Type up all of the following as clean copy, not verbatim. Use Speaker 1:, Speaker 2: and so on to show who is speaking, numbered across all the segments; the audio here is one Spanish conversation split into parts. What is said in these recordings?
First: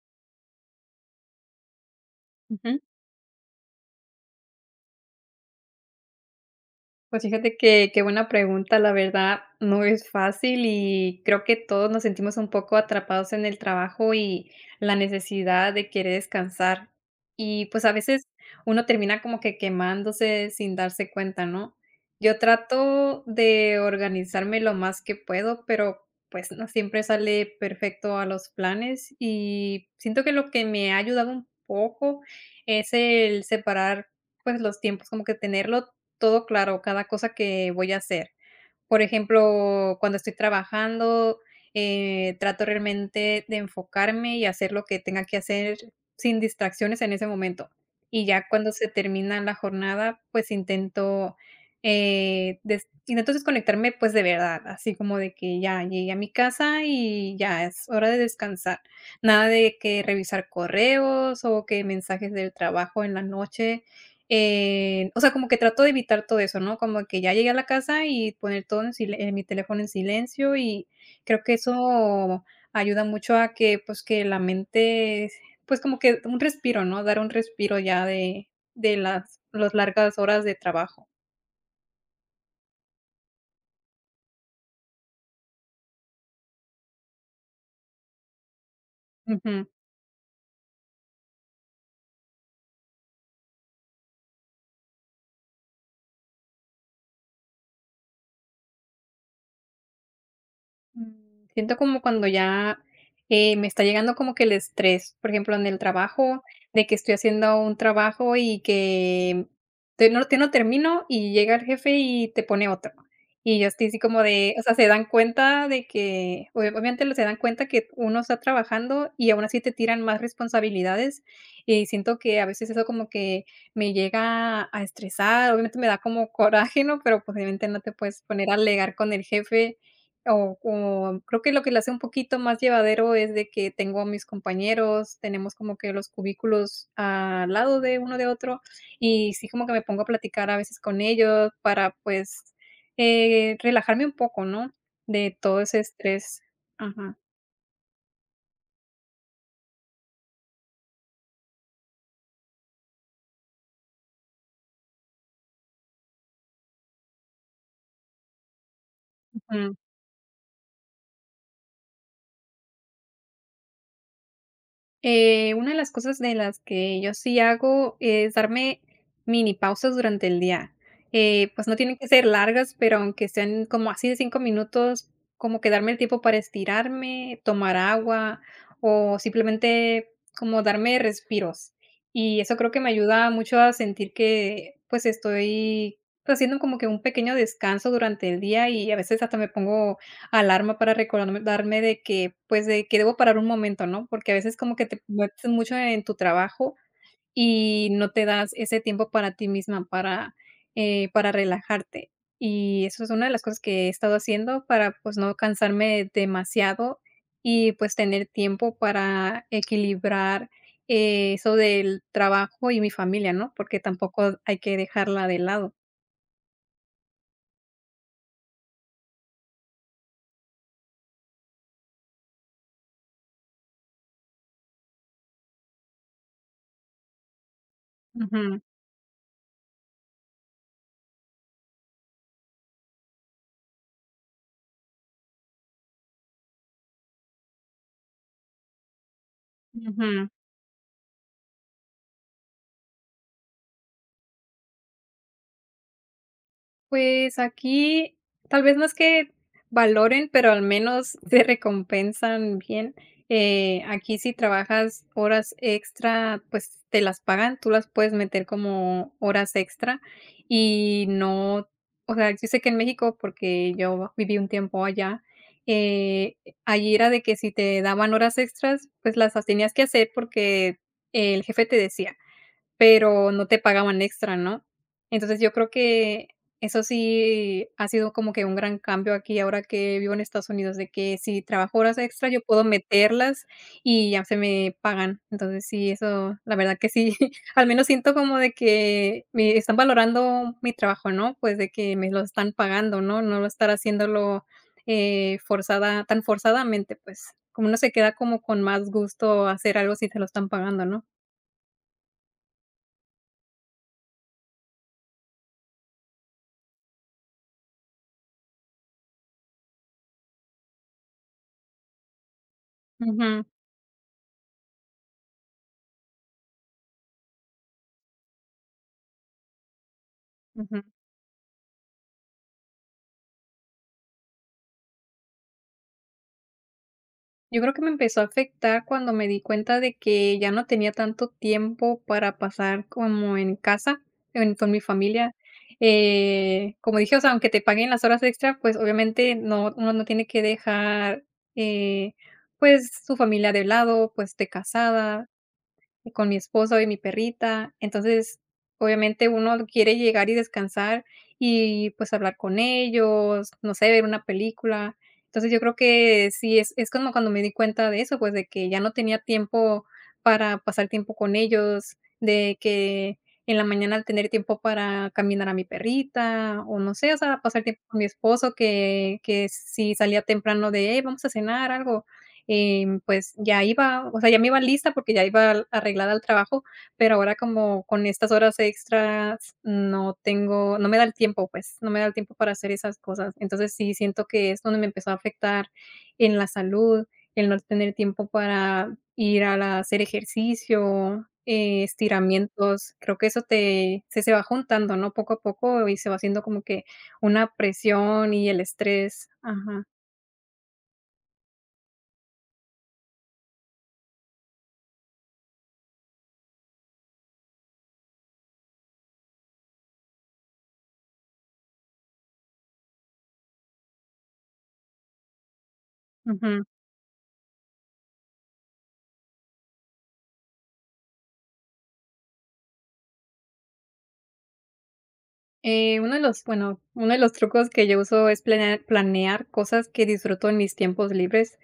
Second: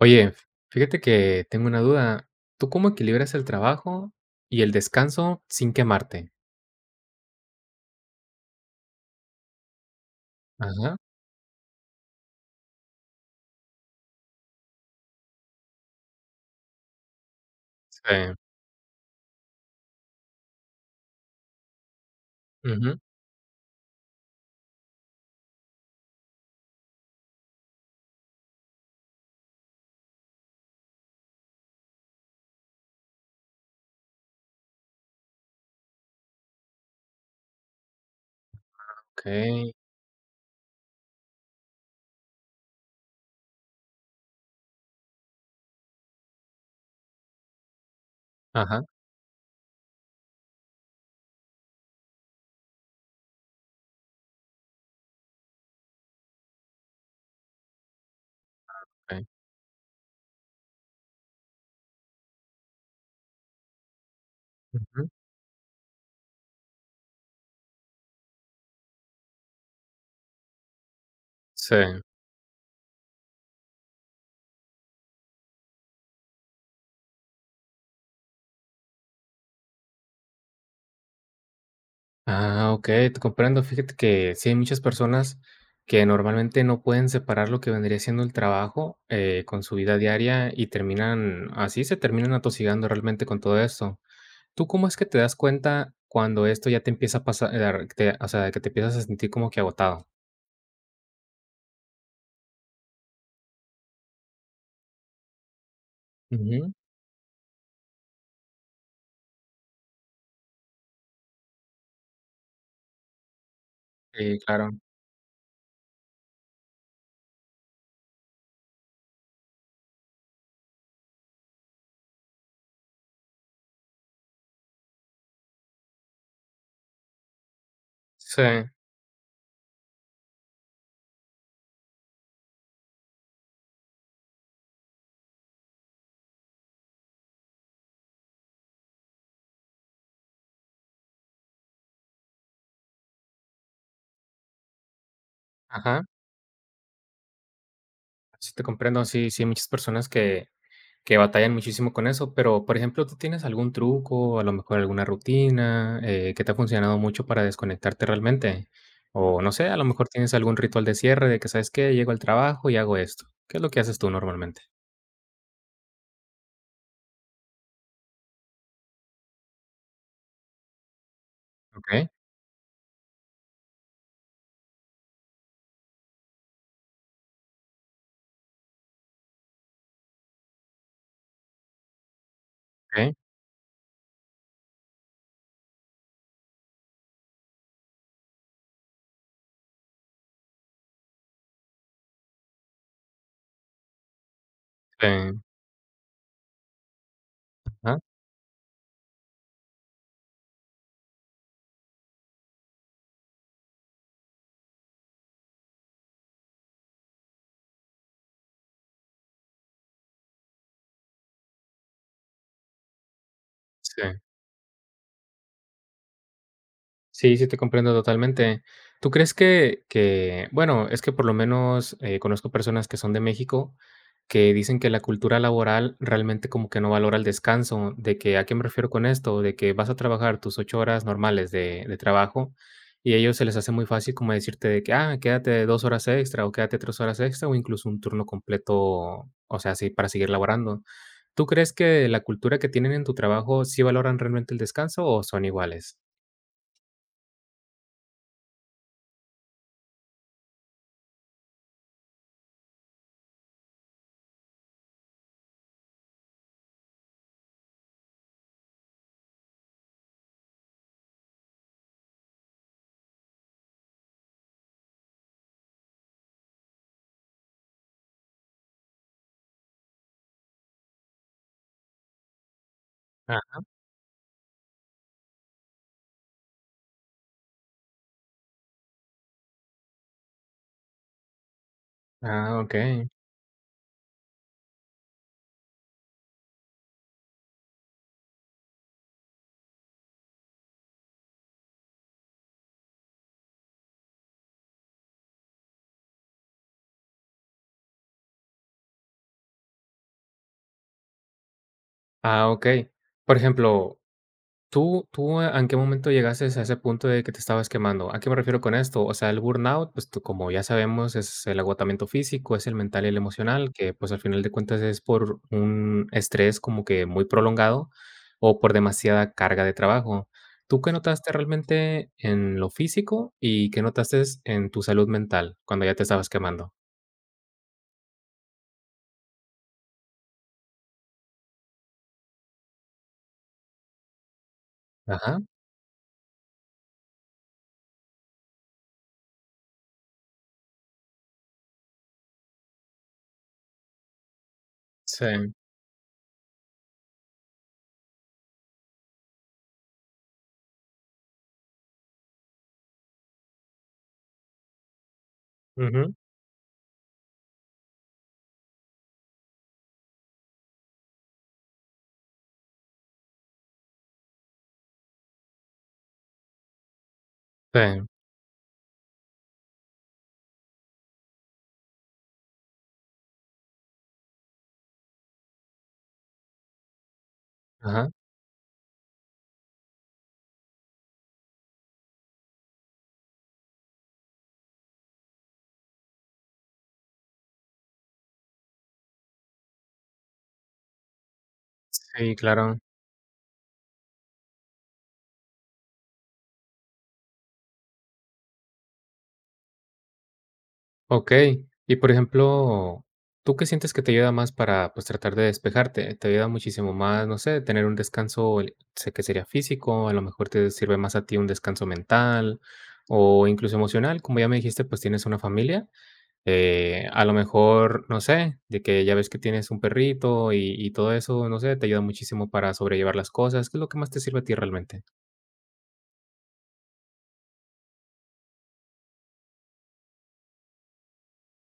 Speaker 1: Oye, fíjate que tengo una duda. ¿Tú
Speaker 2: Ujú.
Speaker 1: cómo equilibras el trabajo y el descanso sin quemarte?
Speaker 2: Pues fíjate que qué buena pregunta, la verdad no es fácil
Speaker 1: Ajá.
Speaker 2: y creo que todos nos sentimos un poco atrapados en el trabajo y la necesidad de querer descansar. Y pues a veces
Speaker 1: Sí.
Speaker 2: uno termina como que quemándose sin darse cuenta, ¿no? Yo
Speaker 1: Ujú.
Speaker 2: trato de organizarme lo más que puedo, pero pues no siempre sale perfecto a los planes y siento que lo que me ha ayudado un poco es el separar pues los tiempos, como que tenerlo todo claro, cada cosa que voy a hacer. Por
Speaker 1: Okey.
Speaker 2: ejemplo, cuando estoy trabajando, trato realmente de enfocarme y hacer lo que tenga que hacer sin distracciones en ese momento. Y ya cuando
Speaker 1: Ajá.
Speaker 2: se termina la jornada, pues intento, desconectarme, pues, de verdad, así como de que ya llegué a mi casa y ya es hora de descansar.
Speaker 1: Okey.
Speaker 2: Nada de que revisar correos o que mensajes del trabajo en la noche.
Speaker 1: Ujú.
Speaker 2: O sea, como que trato de evitar todo eso, ¿no? Como que ya llegué a la casa y poner todo en mi teléfono en silencio, y creo que
Speaker 1: Sí.
Speaker 2: eso ayuda mucho a que, pues, que la mente, pues, como que un respiro, ¿no? Dar un respiro ya de las largas horas de trabajo.
Speaker 1: Ah, okey, te comprendo. Fíjate que sí hay muchas personas que normalmente no pueden separar lo que vendría siendo el trabajo, con su vida diaria y terminan así se terminan atosigando realmente con todo esto. ¿Tú cómo es que te das cuenta cuando esto ya te empieza a pasar, te o sea, que te empiezas a sentir como que agotado?
Speaker 2: Mm, Siento como cuando ya, me está llegando como que el estrés, por ejemplo, en el trabajo, de que estoy haciendo un trabajo y que te no termino y llega el jefe y te pone otro. Y yo estoy así como
Speaker 1: Sí,
Speaker 2: de, o
Speaker 1: claro.
Speaker 2: sea, se dan cuenta de que obvia obviamente lo se dan cuenta que uno está trabajando y aún así te tiran más responsabilidades, y siento que a veces eso como que me llega a estresar, obviamente me da como coraje, ¿no? Pero, pues, obviamente no te puedes
Speaker 1: Sí,
Speaker 2: poner a alegar con el jefe, o creo que lo hace un poquito más llevadero es de que tengo a mis compañeros, tenemos como que los cubículos al lado de uno de otro, y sí como que me pongo a platicar a veces con ellos para, pues, relajarme un poco, ¿no?, de todo ese
Speaker 1: ajá.
Speaker 2: estrés. Ajá.
Speaker 1: Sí, te comprendo. Sí, sí, hay muchas personas que batallan muchísimo con eso, pero, por ejemplo, ¿tú tienes algún truco, a lo mejor alguna rutina, que te ha funcionado mucho para desconectarte realmente? O no sé, a lo mejor tienes algún ritual de cierre de que, ¿sabes qué? Llego al trabajo y hago esto. ¿Qué es lo que haces tú normalmente?
Speaker 2: Una de las cosas de las que yo sí hago es darme mini pausas durante el día. Pues no tienen que
Speaker 1: Okey,
Speaker 2: ser largas, pero aunque sean como así de 5 minutos, como que darme el tiempo para estirarme, tomar agua o simplemente como darme respiros. Y eso creo que me
Speaker 1: okey,
Speaker 2: ayuda mucho a sentir que pues estoy, pues, haciendo como que un pequeño descanso durante el día y a veces hasta me pongo alarma para recordarme, darme de que, pues, de que debo parar un momento, ¿no? Porque a veces como que te
Speaker 1: sí,
Speaker 2: metes mucho en tu trabajo y
Speaker 1: ajá,
Speaker 2: no te das ese tiempo para ti misma, para relajarte. Y eso es una de las cosas que he estado haciendo para, pues, no cansarme demasiado y, pues, tener tiempo para equilibrar eso del trabajo y mi familia, ¿no? Porque
Speaker 1: sí.
Speaker 2: tampoco hay que dejarla de lado.
Speaker 1: Sí, sí, te comprendo totalmente. ¿Tú crees que, bueno, es que por lo menos, conozco personas que son de México, que dicen que la cultura laboral realmente como que no valora el descanso, de que, ¿a qué
Speaker 2: Ujú,
Speaker 1: me refiero con esto? De que vas a trabajar tus 8 horas normales de trabajo, y a ellos se les hace muy fácil como decirte de que: "Ah, quédate 2 horas extra, o quédate 3 horas extra, o incluso un turno completo, o sea, sí, para
Speaker 2: ujú.
Speaker 1: seguir laborando". ¿Tú crees que la cultura que tienen en tu trabajo sí valoran realmente el descanso o son iguales?
Speaker 2: Pues aquí, tal vez no es que valoren, pero al menos te recompensan bien. Aquí si trabajas horas extra, pues te las pagan, tú las puedes meter como horas extra y no, o sea, yo sé que en México, porque yo viví un tiempo allá, eh, allí era de que si te daban horas extras, pues las tenías que hacer porque el jefe te decía. Pero no te pagaban extra, ¿no? Entonces, yo creo que eso sí ha sido como que un gran cambio aquí ahora que vivo en Estados Unidos, de que si trabajo horas extra, yo
Speaker 1: Ah,
Speaker 2: puedo
Speaker 1: okey.
Speaker 2: meterlas y ya se me pagan. Entonces, sí, eso, la verdad que sí, al menos siento como de que me están valorando mi trabajo, ¿no? Pues, de que me lo están pagando, ¿no? No lo estar haciéndolo, forzada, tan forzadamente, pues, como uno se queda como con más gusto hacer algo si te lo están pagando, ¿no?
Speaker 1: Ah, okey. Por ejemplo, ¿tú en qué momento llegaste a ese punto de que te estabas quemando? ¿A qué me refiero con esto? O sea, el burnout, pues, tú como ya sabemos, es el agotamiento físico, es el mental y el
Speaker 2: Ujú,
Speaker 1: emocional, que, pues, al final de cuentas es por un estrés como que muy prolongado o por demasiada carga de trabajo.
Speaker 2: ujú.
Speaker 1: ¿Tú qué notaste realmente en lo físico y qué notaste en tu salud mental cuando ya te estabas quemando?
Speaker 2: Yo creo que me empezó a afectar cuando me di cuenta de que ya no tenía tanto tiempo para pasar como en casa, en con mi familia.
Speaker 1: Ajá.
Speaker 2: Como dije, o sea, aunque te paguen las horas extra, pues, obviamente, no, uno no tiene que dejar, eh, pues, su familia de lado, pues, de casada,
Speaker 1: Sí.
Speaker 2: y con mi esposo y mi perrita. Entonces, obviamente uno quiere llegar y descansar y, pues, hablar con ellos, no sé, ver una película. Entonces, yo creo
Speaker 1: Ujú.
Speaker 2: que sí es como cuando me di cuenta de eso, pues, de que ya no tenía tiempo para pasar tiempo con ellos, de que en la mañana al tener tiempo para caminar a mi perrita o no sé, o sea, pasar tiempo con mi
Speaker 1: Sí.
Speaker 2: esposo, que si salía temprano de: "Hey, vamos a cenar", algo. Pues ya iba, o sea, ya me iba lista porque ya iba al arreglada al trabajo, pero ahora como con
Speaker 1: Ajá.
Speaker 2: estas horas extras no tengo, no me da el tiempo, pues, no me da el tiempo para hacer esas cosas. Entonces, sí siento que es donde me empezó a afectar en la salud, el no tener tiempo para ir al hacer ejercicio,
Speaker 1: Sí, claro.
Speaker 2: estiramientos. Creo que eso te se va juntando, ¿no? Poco a poco y se va haciendo como que una presión y el estrés. Ajá.
Speaker 1: Okey. Y, por ejemplo, ¿tú qué sientes que te ayuda más para, pues, tratar de despejarte? ¿Te ayuda muchísimo más, no sé, tener un descanso, el sé que sería físico, a lo mejor te sirve más a ti un descanso mental o incluso emocional? Como ya me dijiste, pues, tienes una familia,
Speaker 2: Ujú.
Speaker 1: a lo mejor, no sé, de que ya ves que tienes un perrito y todo eso, no sé, te ayuda muchísimo para sobrellevar las cosas. ¿Qué es lo que más te sirve a ti realmente?
Speaker 2: Uno de los, bueno, uno de los trucos que yo uso es planear cosas que disfruto en mis tiempos libres,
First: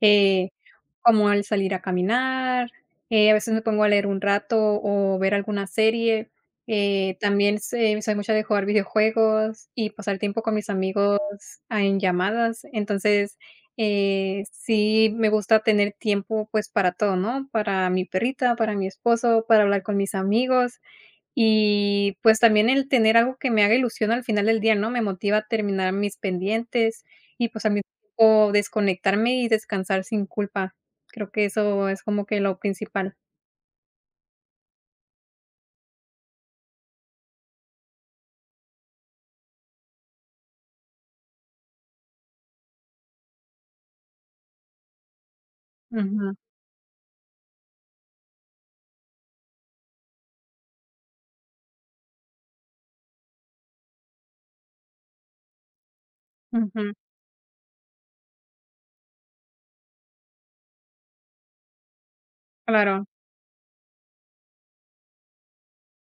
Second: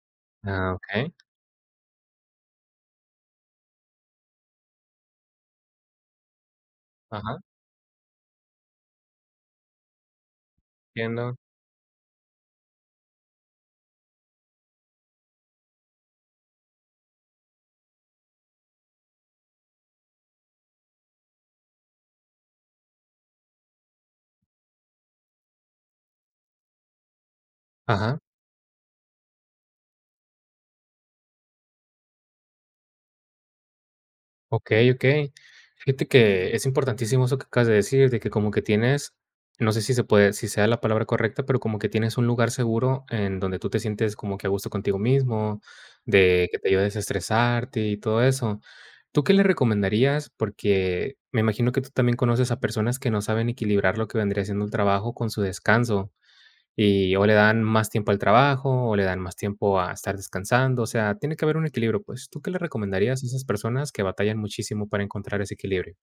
Speaker 2: eh,
Speaker 1: Ah, okey.
Speaker 2: como el salir a caminar, a veces me pongo a leer un rato o ver alguna serie.
Speaker 1: Ajá,
Speaker 2: También se soy mucho de jugar videojuegos y pasar tiempo con mis amigos,
Speaker 1: entiendo.
Speaker 2: en llamadas. Entonces, sí me gusta tener tiempo, pues, para todo, ¿no? Para mi perrita, para mi esposo, para hablar con mis amigos. Y, pues, también el tener algo que me haga ilusión al final del día, ¿no? Me motiva a terminar mis pendientes y, pues, al mismo
Speaker 1: Ajá.
Speaker 2: tiempo desconectarme y descansar sin culpa. Creo que eso es como que lo principal.
Speaker 1: Okey, okey. Fíjate que es importantísimo eso que acabas de decir, de que como que tienes, no sé si se puede si sea la palabra correcta, pero como que tienes un lugar seguro en donde tú te sientes como que a gusto contigo mismo,
Speaker 2: Ujú,
Speaker 1: de que te ayuda a desestresarte y todo eso. ¿Tú qué le recomendarías? Porque me imagino que tú también conoces a personas que no saben equilibrar lo que vendría siendo el trabajo con su descanso.
Speaker 2: ujú,
Speaker 1: Y o le dan más tiempo al trabajo, o le dan más tiempo a estar descansando, o sea, tiene que haber un equilibrio, pues, ¿tú qué le
Speaker 2: claro.
Speaker 1: recomendarías a esas personas que batallan muchísimo para encontrar ese equilibrio?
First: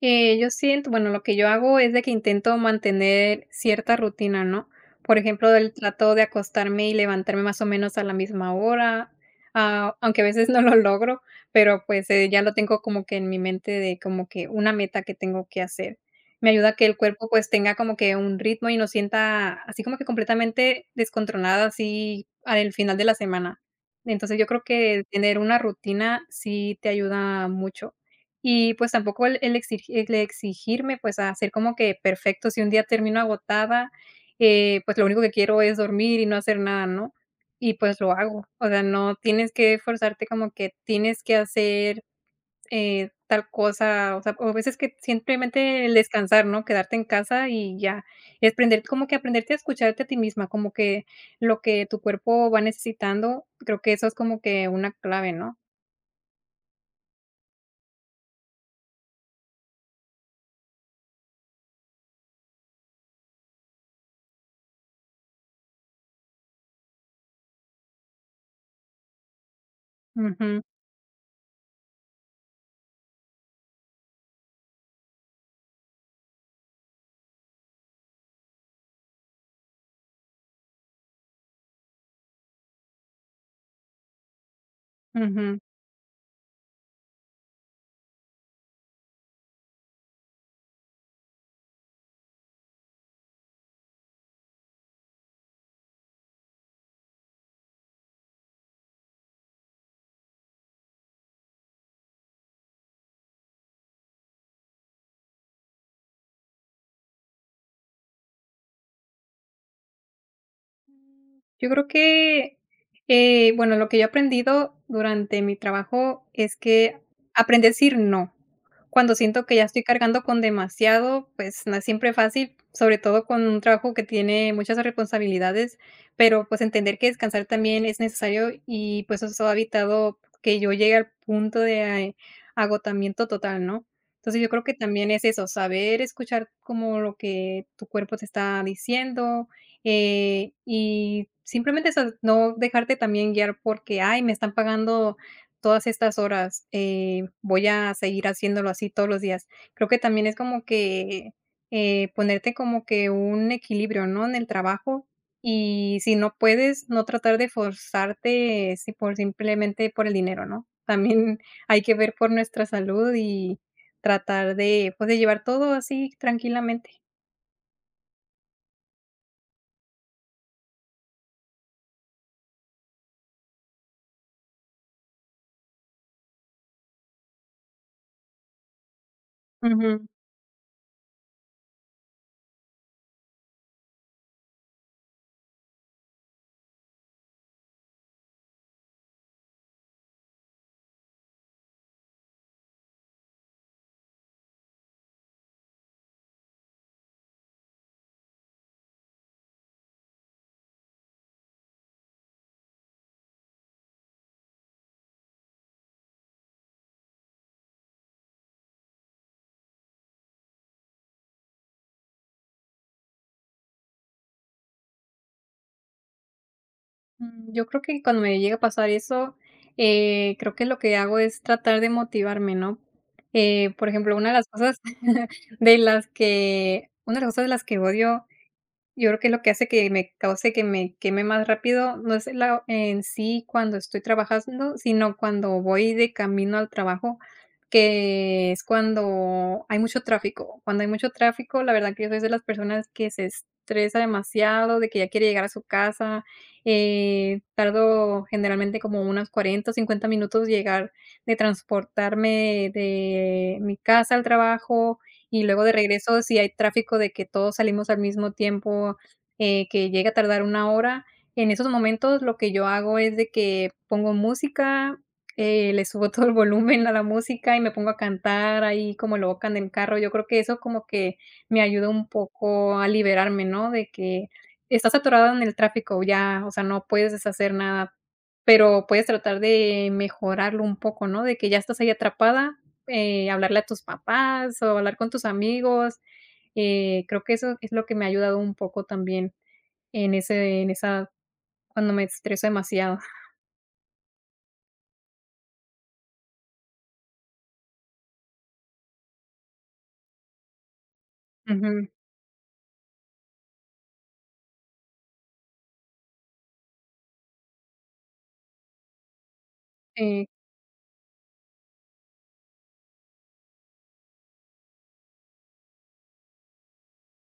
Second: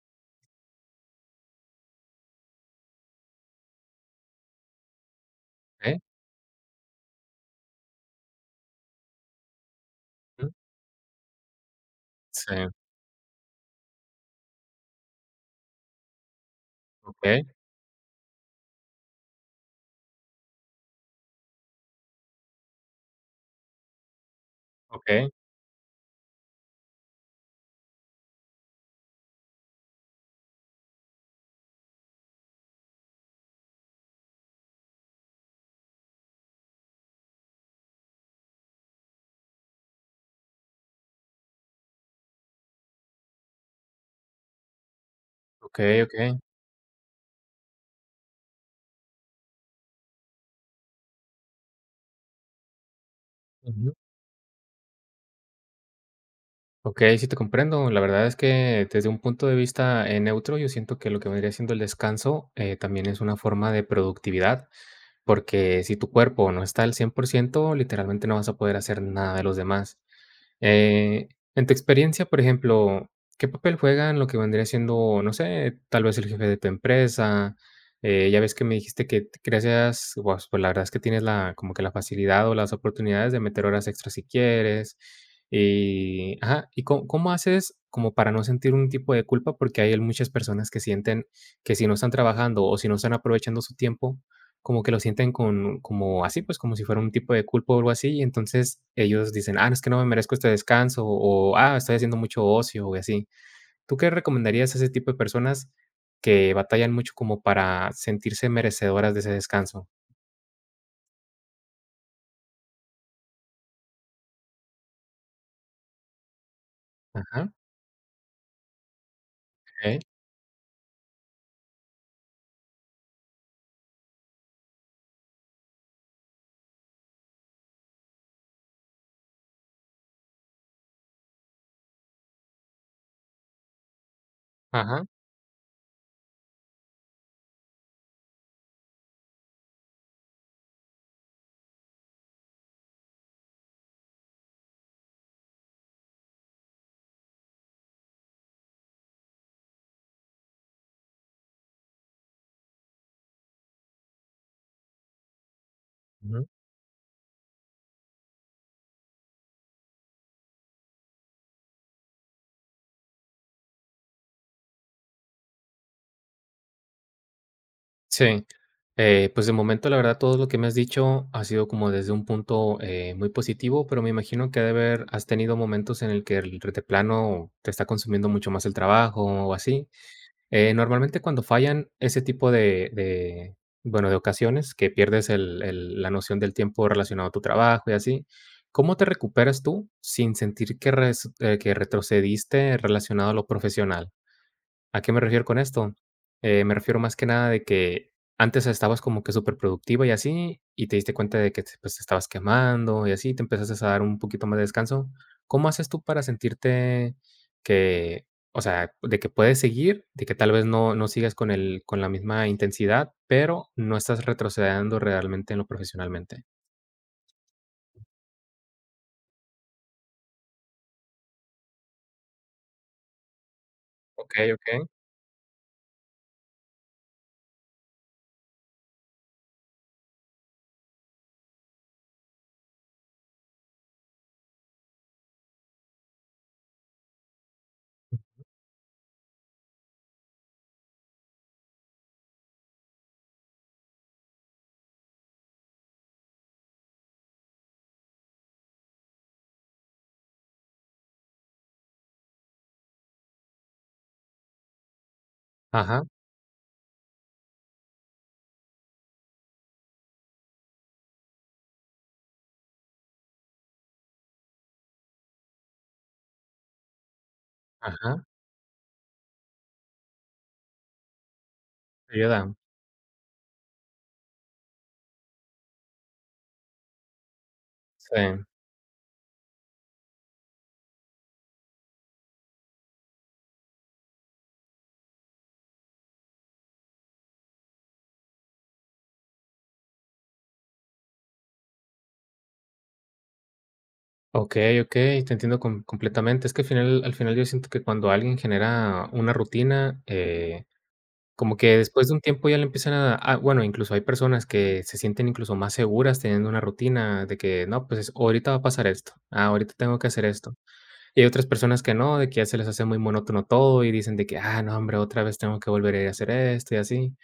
Speaker 2: Yo siento Bueno, lo que yo hago es de que intento mantener cierta rutina, ¿no? Por ejemplo, el
Speaker 1: ¿Eh?
Speaker 2: trato de acostarme y levantarme más o menos a la misma hora, aunque a veces
Speaker 1: Mm,
Speaker 2: no lo logro, pero, pues, ya lo
Speaker 1: sí,
Speaker 2: tengo como que en mi mente de como que una meta que tengo que hacer. Me ayuda a que el cuerpo,
Speaker 1: okey,
Speaker 2: pues, tenga como que un ritmo y no sienta así como que completamente descontrolada, así al final de la semana. Entonces, yo creo que
Speaker 1: okey,
Speaker 2: tener una rutina sí te ayuda mucho. Y, pues, tampoco el el exigi el exigirme, pues, a hacer como que perfecto, si un día termino agotada, pues, lo único que quiero es dormir y no hacer nada, ¿no? Y, pues, lo hago. O sea, no tienes que forzarte como que tienes que hacer, tal cosa, o sea, o a veces que simplemente el
Speaker 1: okey, okey.
Speaker 2: descansar, ¿no? Quedarte en casa y ya. Y aprender como que aprenderte a escucharte a ti misma, como que lo que tu cuerpo va necesitando, creo que eso es como que una clave, ¿no?
Speaker 1: Ok, sí te comprendo. La verdad es que desde un punto de vista, neutro, yo siento que lo que vendría siendo el descanso, también es una forma de productividad, porque si tu cuerpo no está al 100% literalmente no vas a poder hacer nada de los demás.
Speaker 2: Ujú,
Speaker 1: Eh, en tu experiencia, por ejemplo, ¿qué papel juega en lo que vendría siendo, no sé, tal vez el jefe de tu empresa? Ya ves que me dijiste que t gracias, pues, la verdad es que tienes la como que la facilidad o las oportunidades de meter horas extras si quieres.
Speaker 2: ujú.
Speaker 1: Y, ajá, ¿y có cómo haces como para no sentir un tipo de culpa? Porque hay muchas personas que sienten que si no están trabajando o si no están aprovechando su tiempo, como que lo sienten con como así, pues, como si fuera un tipo de culpa o algo así, y entonces ellos dicen: "Ah, no, es que no me merezco este descanso", o "Ah, estoy haciendo mucho ocio", o así. ¿Tú qué recomendarías a ese tipo de personas que batallan mucho como para sentirse merecedoras de ese descanso?
Speaker 2: Yo creo que, bueno, lo que yo he aprendido durante mi trabajo es que
Speaker 1: Ajá,
Speaker 2: aprendí a decir no. Cuando siento que ya estoy
Speaker 1: okey,
Speaker 2: cargando con demasiado, pues no es siempre fácil, sobre todo con un trabajo que tiene muchas responsabilidades, pero pues entender que descansar también es necesario y pues eso ha evitado que yo llegue al punto de agotamiento total, ¿no? Entonces yo creo que
Speaker 1: ajá.
Speaker 2: también es eso, saber escuchar como lo que tu cuerpo te está diciendo, y simplemente eso, no dejarte también guiar porque, ay, me están pagando todas estas horas, voy a seguir haciéndolo así todos los días. Creo que también es como que ponerte como que un equilibrio, ¿no? En el trabajo. Y si no puedes, no tratar de forzarte si por simplemente por el dinero, ¿no? También hay que ver por nuestra salud y tratar de, pues, de llevar todo así tranquilamente.
Speaker 1: Sí, pues de momento, la verdad, todo lo que me has dicho ha sido como desde un punto muy positivo, pero me imagino que ha de haber, has tenido momentos en el que el de plano te está consumiendo mucho más el trabajo o así.
Speaker 2: Ujú.
Speaker 1: Normalmente cuando fallan ese tipo bueno, de ocasiones que pierdes la noción del tiempo relacionado a tu trabajo y así, ¿cómo te recuperas tú sin sentir que, que retrocediste relacionado a lo profesional? ¿A qué me refiero con esto? Me refiero más que nada de que antes estabas como que superproductiva y así, y te diste cuenta de que te, pues, te estabas quemando y así, te empezaste a dar un poquito más de descanso. ¿Cómo haces tú para sentirte que, o sea, de que puedes seguir, de que tal vez no, no sigas con el, con la misma intensidad, pero no estás retrocediendo realmente en lo profesionalmente?
Speaker 2: Yo creo que cuando me llega a pasar eso, creo que lo que hago es tratar de motivarme, ¿no? Por ejemplo, una de
Speaker 1: Ok,
Speaker 2: las cosas
Speaker 1: ok.
Speaker 2: de las que una de las cosas de las que odio, yo creo que lo que hace que me queme más rápido, no es la en sí cuando estoy trabajando, sino cuando voy de camino al trabajo, que es cuando hay mucho tráfico. Cuando hay mucho tráfico, la verdad que yo soy de las personas que se estresa demasiado, de que ya quiere llegar a su casa. Tardo generalmente como unos 40 o 50 minutos llegar, de transportarme de mi casa al trabajo y luego de
Speaker 1: Ajá,
Speaker 2: regreso, si hay tráfico de que todos salimos al mismo tiempo, que llega a tardar una hora, en esos momentos lo que yo hago es de que pongo música, le subo todo el volumen a la música y me pongo a
Speaker 1: ajá,
Speaker 2: cantar ahí como loca en el carro. Yo creo que eso como que me ayuda un
Speaker 1: ayuda.
Speaker 2: poco a liberarme, ¿no? De que estás atorado en el tráfico, ya, o sea, no puedes deshacer nada,
Speaker 1: Sí.
Speaker 2: pero puedes tratar de mejorarlo un poco, ¿no? De que ya estás ahí atrapada, hablarle a tus papás o hablar con tus amigos. Creo que eso es lo que me ha ayudado un poco también en ese en esa cuando me estreso demasiado.
Speaker 1: Okey, okey, te entiendo com completamente. Es que al final yo siento que cuando alguien genera una rutina, como que
Speaker 2: Ujú,
Speaker 1: después de un tiempo ya le empiezan a bueno, incluso hay personas que se sienten incluso más seguras teniendo una rutina de que no, pues, es- ahorita va a pasar esto, ah, ahorita tengo que hacer
Speaker 2: sí.
Speaker 1: esto. Y hay otras personas que no, de que ya se les hace muy monótono todo y dicen de que: "Ah, no, hombre, otra vez tengo que volver a ir a hacer esto y así".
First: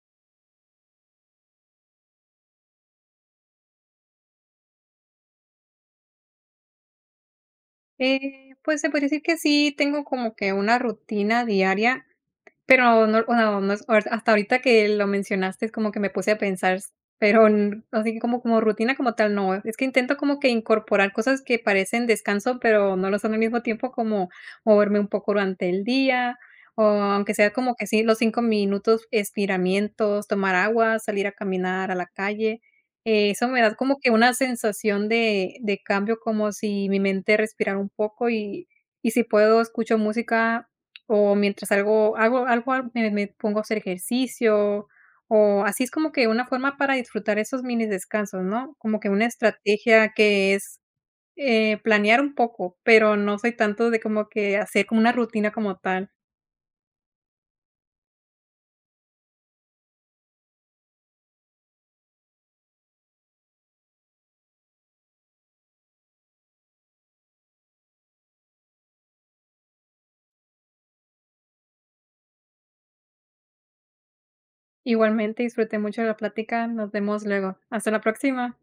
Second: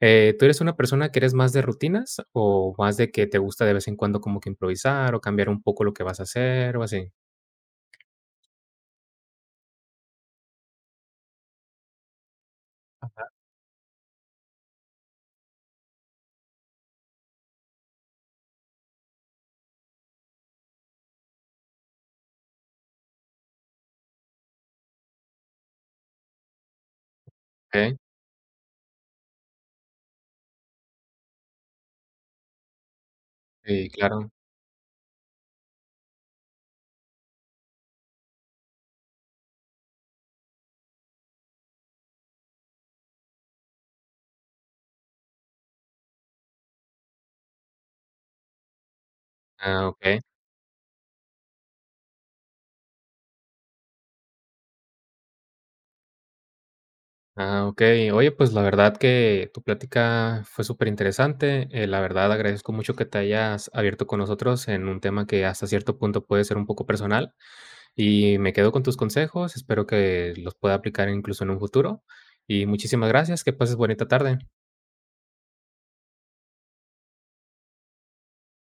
Speaker 1: ¿Tú eres una persona que eres más de rutinas o más de que te gusta de vez en cuando como que improvisar o cambiar un poco lo que vas a hacer o así?
Speaker 2: Pues, se podría decir que sí tengo como que una rutina diaria. Pero no, no, no, hasta ahorita que lo mencionaste, es como que me puse a pensar, pero así que como rutina como tal, no. Es que intento como que incorporar cosas que parecen descanso, pero no lo son al mismo tiempo, como moverme un poco durante el día, o aunque sea como que
Speaker 1: Okay,
Speaker 2: sí, los 5 minutos, estiramientos, tomar agua, salir a caminar a la calle. Eso me da
Speaker 1: sí,
Speaker 2: como que
Speaker 1: claro.
Speaker 2: una sensación de cambio, como si mi mente respirara un poco y si puedo escucho música o mientras algo hago algo al me pongo a hacer ejercicio, o así es como que una forma para disfrutar esos mini descansos, ¿no? Como que una
Speaker 1: Ah,
Speaker 2: estrategia
Speaker 1: okey.
Speaker 2: que es, planear un poco, pero no soy tanto de como que hacer como una rutina como tal.
Speaker 1: Ah, okey. Oye, pues, la verdad que tu plática fue superinteresante. La verdad agradezco mucho que te hayas abierto con nosotros en un tema que hasta cierto punto puede ser un poco personal, y me quedo con tus consejos. Espero que los pueda aplicar incluso en un futuro. Y muchísimas gracias. Que pases bonita tarde.
Speaker 2: Igualmente disfruté mucho de la plática, nos vemos luego. Hasta la próxima.